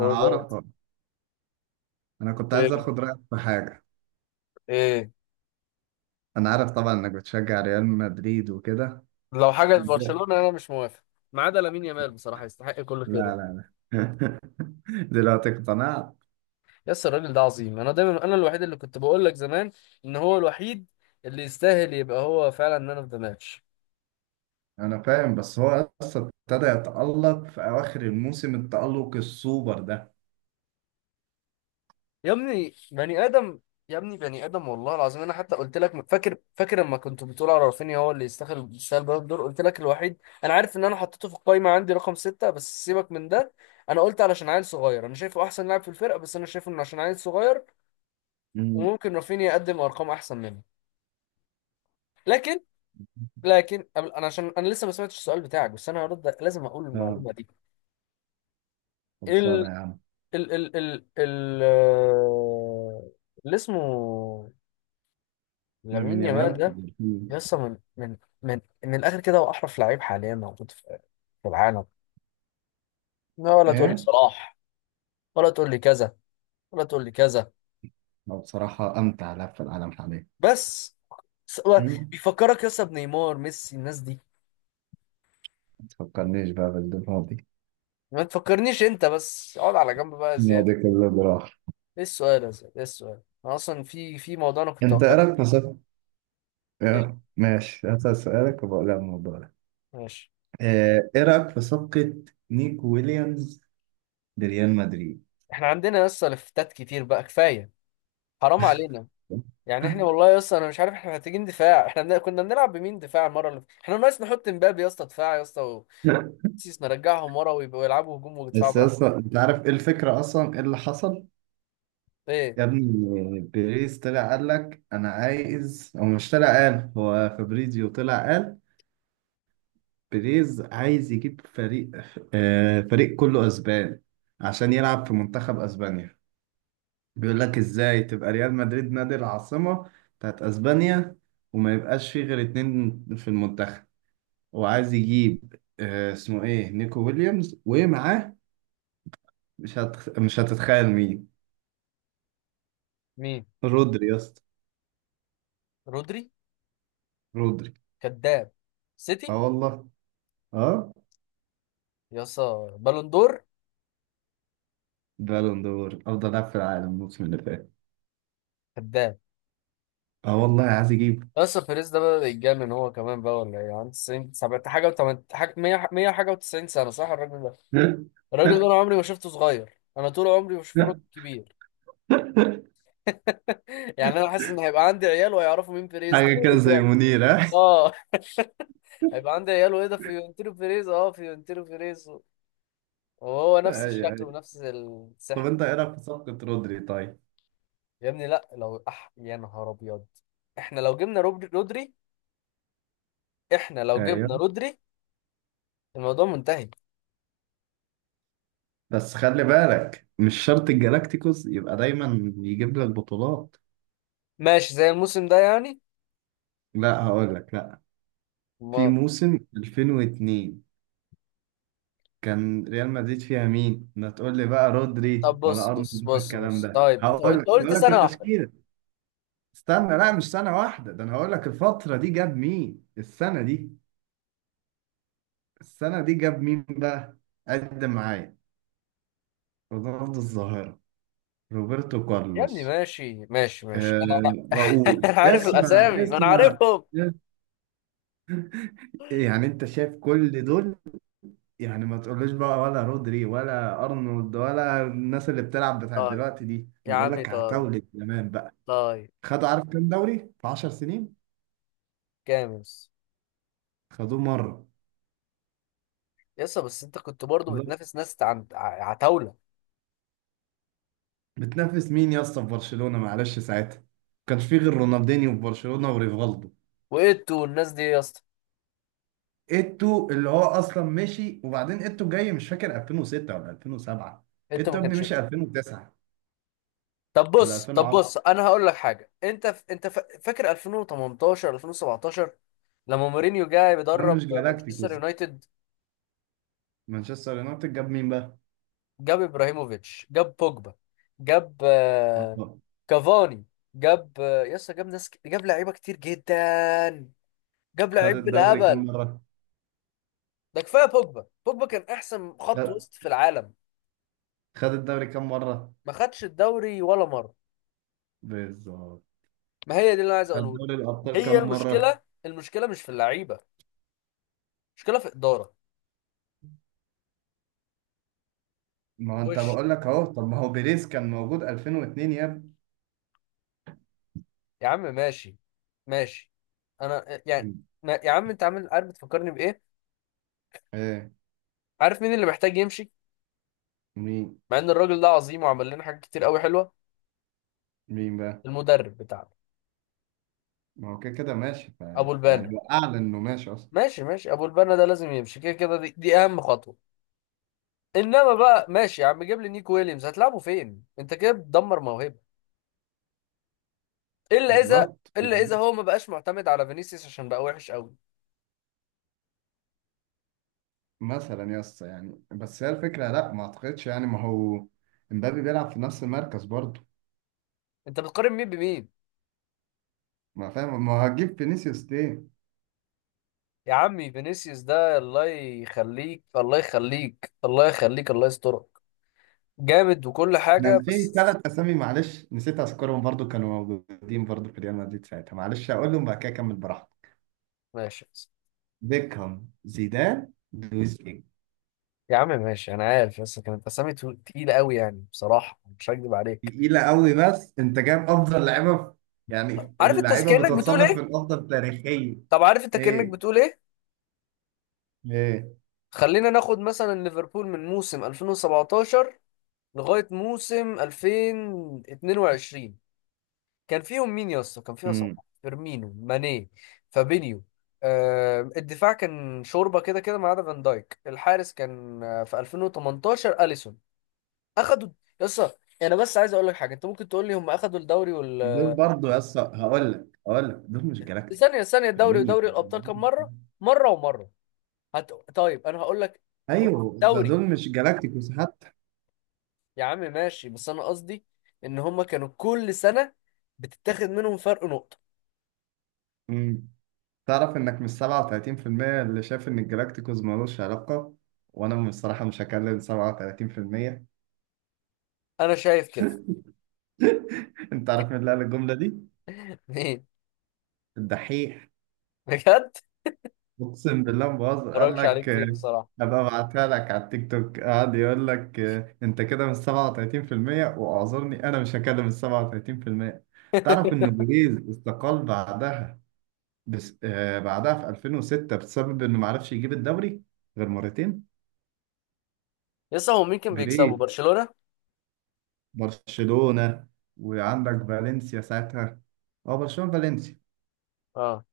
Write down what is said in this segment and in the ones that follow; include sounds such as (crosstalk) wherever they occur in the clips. هو جامد. انا كنت عايز ايه، اخد رايك في حاجه. ايه. انا عارف طبعا انك بتشجع ريال مدريد وكده. لو حاجه انت، لبرشلونه انا مش موافق، ما عدا لامين يامال. بصراحه يستحق كل لا خيره. لا لا (laughs) دلوقتي اقتنعت. يس، الراجل ده عظيم. انا دايما انا الوحيد اللي كنت بقول لك زمان ان هو الوحيد اللي يستاهل، يبقى هو فعلا مان اوف ذا ماتش. انا فاهم، بس هو اصلا ابتدى يتالق في اواخر الموسم، التالق السوبر ده. يا ابني بني ادم، يا ابني بني ادم والله العظيم. انا حتى قلت لك فاكر فاكر لما كنت بتقول على رافينيا هو اللي يستاهل يستاهل بالون دور، قلت لك الوحيد. انا عارف ان انا حطيته في القايمه عندي رقم ستة، بس سيبك من ده. انا قلت علشان عيل صغير، انا شايفه احسن لاعب في الفرقه، بس انا شايفه انه عشان عيل صغير أمم. وممكن رافينيا يقدم ارقام احسن منه. لكن لكن انا عشان انا لسه ما سمعتش السؤال بتاعك، بس انا هرد لازم اقول اه، المعلومه دي. خلصانه ال يا عم. ال اللي اسمه لامين لامين يامال يامال (laughs) ده دلفين. لسه من الاخر كده هو احرف لعيب حاليا موجود في العالم. لا، ولا تقول لي ايه، صلاح، ولا تقول لي كذا، ولا تقول لي كذا. هو بصراحه امتع لاعب في العالم حاليا. بس هو أمم. بيفكرك يا اسطى بنيمار ميسي الناس دي. ما تفكرنيش بقى بالماضي، ما تفكرنيش انت، بس اقعد على جنب بقى يا زياد. الماضي كله براح. ايه السؤال يا زلمه، ايه السؤال، انا اصلا في موضوع انا كنت انت هقول ايه لك رايك في فيه. صف-؟ إيه؟ إيه؟ ماشي، هسأل سؤالك وبقول لك الموضوع. ماشي. ايه رأيك في صفقة نيكو ويليامز لريال مدريد؟ احنا عندنا لسه لفتات كتير بقى، كفايه، حرام علينا. يعني احنا (laughs) والله يا اسطى انا مش عارف، احنا محتاجين دفاع. احنا كنا بنلعب بمين دفاع المره اللي فاتت؟ احنا ناقص نحط مبابي يا اسطى دفاع يا اسطى. وسيس نرجعهم ورا ويبقوا يلعبوا هجوم ودفاع بس براحتهم. اصلا انت عارف ايه الفكرة، اصلا ايه اللي حصل. ايه؟ يا ابني، بيريز طلع قال لك انا عايز، او مش طلع قال، هو فابريزيو طلع قال بيريز عايز يجيب فريق، فريق كله اسبان عشان يلعب في منتخب اسبانيا. بيقول لك ازاي تبقى ريال مدريد نادي العاصمة بتاعت اسبانيا، وما يبقاش فيه غير اتنين في المنتخب. وعايز يجيب، اسمه ايه، نيكو ويليامز، ومعاه مش هتتخيل مين. مين؟ رودري يا اسطى. رودري؟ رودري. كذاب. اه سيتي. والله. اه، يا اسطى بالون دور. بالون دور، افضل لاعب في العالم الموسم اللي فات. كذاب. اه والله، عايز يجيب. يا اسطى بيريز ده بقى يتجنن هو كمان بقى، ولا ايه؟ عنده 90 70 حاجه و 8 حاجه 100 حاجه و90 سنه، صح الراجل ده؟ (laughs) الراجل ده انا عمري ما شفته صغير، انا طول عمري بشوفه راجل كبير. (laughs) يعني انا حاسس ان هيبقى عندي عيال وهيعرفوا مين بيريز ده حاجه كده ايه زي ده. منير، ها؟ اه. (laughs) هيبقى عندي عيال وايه ده فيورنتينو بيريز، اه فيورنتينو بيريز، وهو نفس ايوه، الشكل ايوه. ونفس طب السحن. انت ايه رايك في صفقه رودري طيب؟ يا ابني لا، لو يا نهار ابيض. احنا لو جبنا رودري، احنا لو جبنا ايوه. رودري الموضوع منتهي. بس خلي بالك، مش شرط الجالاكتيكوس يبقى دايما يجيب لك بطولات. ماشي زي الموسم ده يعني. لا هقول لك، لا. في ما... موسم 2002، كان ريال مدريد فيها مين؟ ما تقول لي بقى رودري طب بص ولا ارنولد بص ولا بص الكلام بص، ده، طيب انت هقول انت لك قلت هقول لك سنة واحدة. التشكيله. استنى، لا مش سنه واحده، ده انا هقول لك الفتره دي جاب مين. السنه دي، السنه دي جاب مين بقى. قدم معايا، رونالدو الظاهره، روبرتو يا كارلوس، ابني ماشي ماشي ماشي آه، انا. (laughs) راؤول. أنا عارف اسمع الاسامي، ما انا اسمع، عارفهم. يعني انت شايف كل دول، يعني ما تقولوش بقى ولا رودري ولا ارنولد ولا الناس اللي بتلعب بتاعت طيب دلوقتي دي، يا انا بقول عمي لك طيب عتاولة زمان بقى. طيب. خد، عارف كام دوري في 10 سنين؟ كامس. خدوه مره. يسا، بس انت كنت برضو بالظبط. بتنافس ناس عتاولة. بتنافس مين يا اسطى في برشلونه؟ معلش ساعتها ما كانش فيه غير رونالدينيو في برشلونه، وريفالدو، وانتوا والناس دي يا اسطى. ايتو اللي هو اصلا مشي، وبعدين ايتو جاي مش فاكر 2006 ولا 2007. انت ايتو ما ابني كانش. مشي 2009 طب ولا بص طب 2010. بص انا هقول لك حاجه، انت فاكر 2018 2017 لما مورينيو جاي ده بيدرب مش مانشستر جالاكتيكوس. يونايتد؟ مانشستر يونايتد جاب مين بقى؟ جاب ابراهيموفيتش، جاب بوجبا، جاب آه. كافاني، جاب يسا جاب ناس جاب لعيبه كتير جدا، جاب خد لعيب الدوري كام بالهبل. مره؟ ده كفايه بوجبا. بوجبا كان احسن خط خد وسط في العالم. خد الدوري كام مره؟ ما خدش الدوري ولا مره. بالظبط. ما هي دي اللي انا عايز خد اقوله لك. دوري الابطال كام هي مره؟ المشكله، المشكله مش في اللعيبه، المشكله في اداره. ما هو انت وش. بقول لك اهو. طب ما هو بيريز كان موجود 2002 يا ابني. يا عم ماشي ماشي. انا يعني كان، يا عم انت عامل عارف، بتفكرني بايه؟ ايه، عارف مين اللي محتاج يمشي مين مع ان الراجل ده عظيم وعمل لنا حاجات كتير قوي حلوه؟ مين بقى؟ المدرب بتاعنا، ما هو كده كده ماشي، ف، ابو البنا. يعني هو اعلن انه ماشي اصلا. ماشي ماشي، ابو البنا ده لازم يمشي كده كده، دي اهم خطوه. انما بقى ماشي يا عم جيب لي نيكو ويليامز هتلعبه فين؟ انت كده بتدمر موهبه، الا اذا، بالظبط. الا اذا وبعدين هو ما بقاش معتمد على فينيسيوس عشان بقى وحش قوي. مثلا يا اسطى، يعني بس هي الفكره، لا ما اعتقدش، يعني ما هو امبابي بيلعب في نفس المركز برضه. انت بتقارن مين بمين؟ ما فاهم، ما هو هتجيب فينيسيوس ليه؟ يا عمي فينيسيوس ده الله يخليك الله يخليك الله يخليك الله يسترك، جامد وكل حاجه، كان في بس. ثلاث اسامي، معلش نسيت اذكرهم، برضه كانوا موجودين برضه في ريال مدريد ساعتها، معلش اقولهم بعد كده، اكمل براحتي. ماشي بس. بيكهام، زيدان، لويس. يا عم ماشي انا عارف، بس كانت اسامي تقيله قوي يعني بصراحه مش هكدب عليك. تقيلة قوي، بس انت جايب افضل لعيبة في-، يعني عارف انت اللعيبة كانك بتقول بتتصنف من ايه؟ افضل تاريخيا. طب عارف انت كأنك ايه. بتقول ايه؟ ايه. خلينا ناخد مثلا ليفربول من موسم 2017 لغاية موسم 2022، كان فيهم مين يا اسطى؟ كان فيها صلاح، امم. فيرمينو، ماني، فابينيو. آه، الدفاع كان شوربة كده كده ما عدا فان دايك. الحارس كان في 2018 أليسون. اخدوا. يا اسطى، انا بس عايز اقول لك حاجة، انت ممكن تقول لي هم اخدوا الدوري وال. دول برضو يا اسطى، هقول لك دول مش جالاكتيكوس. ثانية ثانية، الدوري فيرمينيو. ودوري الابطال كم مرة؟ مرة ومرة. طيب انا هقول لك. هم ايوه، ده الدوري. دول مش جالاكتيكوس حتى. يا عم ماشي بس انا قصدي ان هما كانوا كل سنة بتتاخد منهم فرق نقطة. امم. تعرف انك مش 37% اللي شايف ان الجالاكتيكوس ملوش علاقة، وانا بصراحة مش هكلم 37%. انا شايف كده. (laughs) انت عارف مين اللي قال الجملة دي؟ (laughs) مين؟ الدحيح. بجد. اقسم بالله ما بهزر، قال مبرجش عليه لك كتير بصراحة. ابقى ابعتها لك على التيك توك. قعد يقول لك انت كده من 37% واعذرني انا مش هكلم ال 37%. تعرف ان بيريز استقال بعدها، بس بعدها في 2006، بسبب انه ما عرفش يجيب الدوري غير مرتين. لسه هو مين كان بيكسبوا بيريز، برشلونة؟ برشلونة، وعندك فالنسيا ساعتها. اه، برشلونة فالنسيا. اه.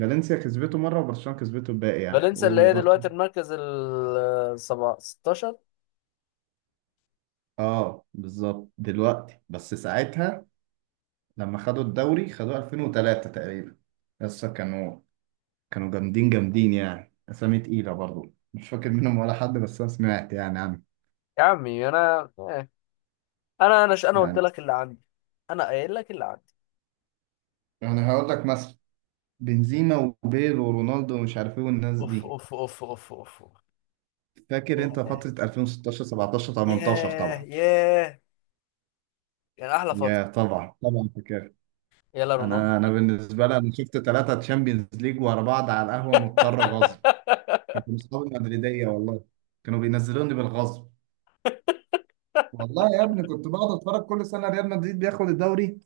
فالنسيا كسبته مرة، وبرشلونة كسبته الباقي يعني. فالنسيا اللي هي وبرشلونة، دلوقتي المركز ال 16. اه بالظبط دلوقتي، بس ساعتها لما خدوا الدوري، خدوه 2003 تقريبا. لسه كانوا جامدين جامدين، يعني أسامي تقيلة برضو، مش فاكر منهم ولا حد، بس أنا سمعت يعني عنه. يا عمي انا إيه. انا انا انا قلت يعني لك اللي عندي. انا قايل لك اللي عندي. أنا هقول لك مثلا بنزيما وبيل ورونالدو، ومش عارف إيه، والناس اوف دي. اوف اوف اوف اوف أوف. فاكر أنت ياه فترة 2016، 17، 18 ياه طبعا. ياه، يعني احلى فترة. يا طبعا طبعا فاكر. يلا رونالدو. أنا بالنسبة لي، أنا شفت ثلاثة تشامبيونز ليج ورا بعض على القهوة مضطر غصب. (laughs) كانوا أصحابي مدريدية والله. كانوا بينزلوني بالغصب. والله يا ابني، كنت بقعد اتفرج كل سنه ريال مدريد بياخد الدوري.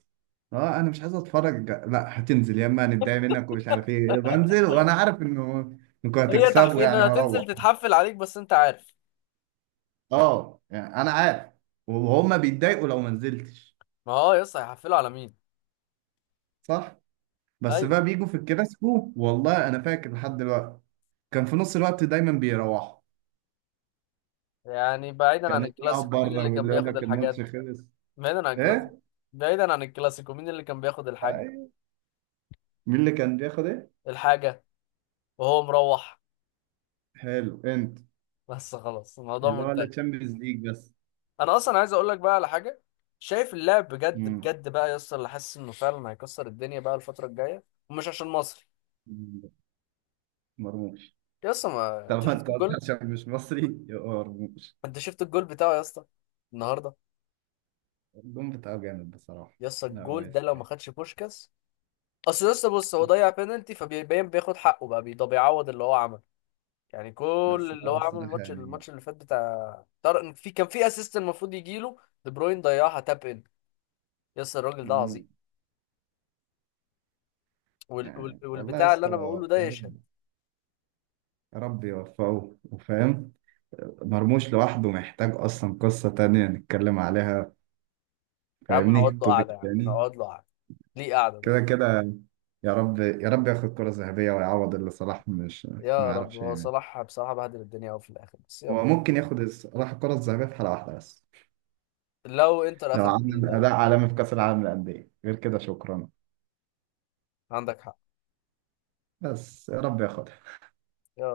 اه انا مش عايز اتفرج، لا هتنزل يا اما هنتضايق منك، ومش عارف ايه، بنزل وانا عارف انه انكم هي هتكسبوا تحفيل، يعني، هتنزل واروح. تتحفل عليك، بس انت عارف. اه، يعني انا عارف، وهم بيتضايقوا لو ما نزلتش. ما هو يس هيحفلوا على مين؟ صح. بس ايوه. بقى بيجوا في الكلاسيكو، والله انا فاكر لحد دلوقتي، كان في نص الوقت دايما بيروحوا. يعني بعيدا كان عن اللي يقعد الكلاسيكو مين بره، اللي كان واللي يقول بياخد لك الماتش الحاجات؟ خلص. بعيدا عن الكلاسيكو. ايه. بعيدا عن الكلاسيكو مين اللي كان بياخد الحاجه؟ أيوة. مين اللي كان بياخد ايه. الحاجه، وهو مروح. حلو انت. بس خلاص الموضوع اللي هو اللي منتهي. تشامبيونز ليج بس. انا اصلا عايز اقول لك بقى على حاجه، شايف اللاعب بجد بجد بقى يس اللي حاسس انه فعلا هيكسر الدنيا بقى الفتره الجايه، ومش عشان مصر. مم. مرموش. يس ما انت طب ما شفت انت قلت الجول؟ عشان مش مصري، يبقى مرموش. انت شفت الجول بتاعه يا اسطى النهارده؟ الجون بتاعه جامد بصراحة. يس لا هو الجول ده لو يستاهل. ما خدش بوشكاس، اصل لسه. بص هو ضيع بينالتي فبيبين بياخد حقه بقى، ده بيعوض اللي هو عمله. يعني كل بس اللي هو هو عمله الصراحة الماتش، يعني. اللي فات بتاع طارق، في كان في اسيست المفروض يجيله، دي بروين ضيعها تاب ان. يس الراجل ده عظيم. مم. يعني والله يا والبتاع اللي اسطى، انا بقوله ده يا يشهد. رب، يا رب يوفقه وفاهم. مرموش لوحده محتاج أصلا قصة تانية نتكلم عليها. يا عم فاهمني، نقعد له قعده، توبيك يا عم تاني. نقعد له قعده. ليه قعده كده بقى؟ كده، يا رب يا رب ياخد كرة ذهبية ويعوض اللي صلاح مش ما يا رب. يعرفش هو يعني. صلاح بصراحه بهدل الدنيا قوي في الاخر، بس هو يلا. ممكن ياخد صلاح الكرة الذهبية في حلقة واحدة، بس لو انتر لو اخدت عمل اداء عالمي في كاس العالم للانديه، غير كده شكرا. عندك حق. بس يا رب ياخد يا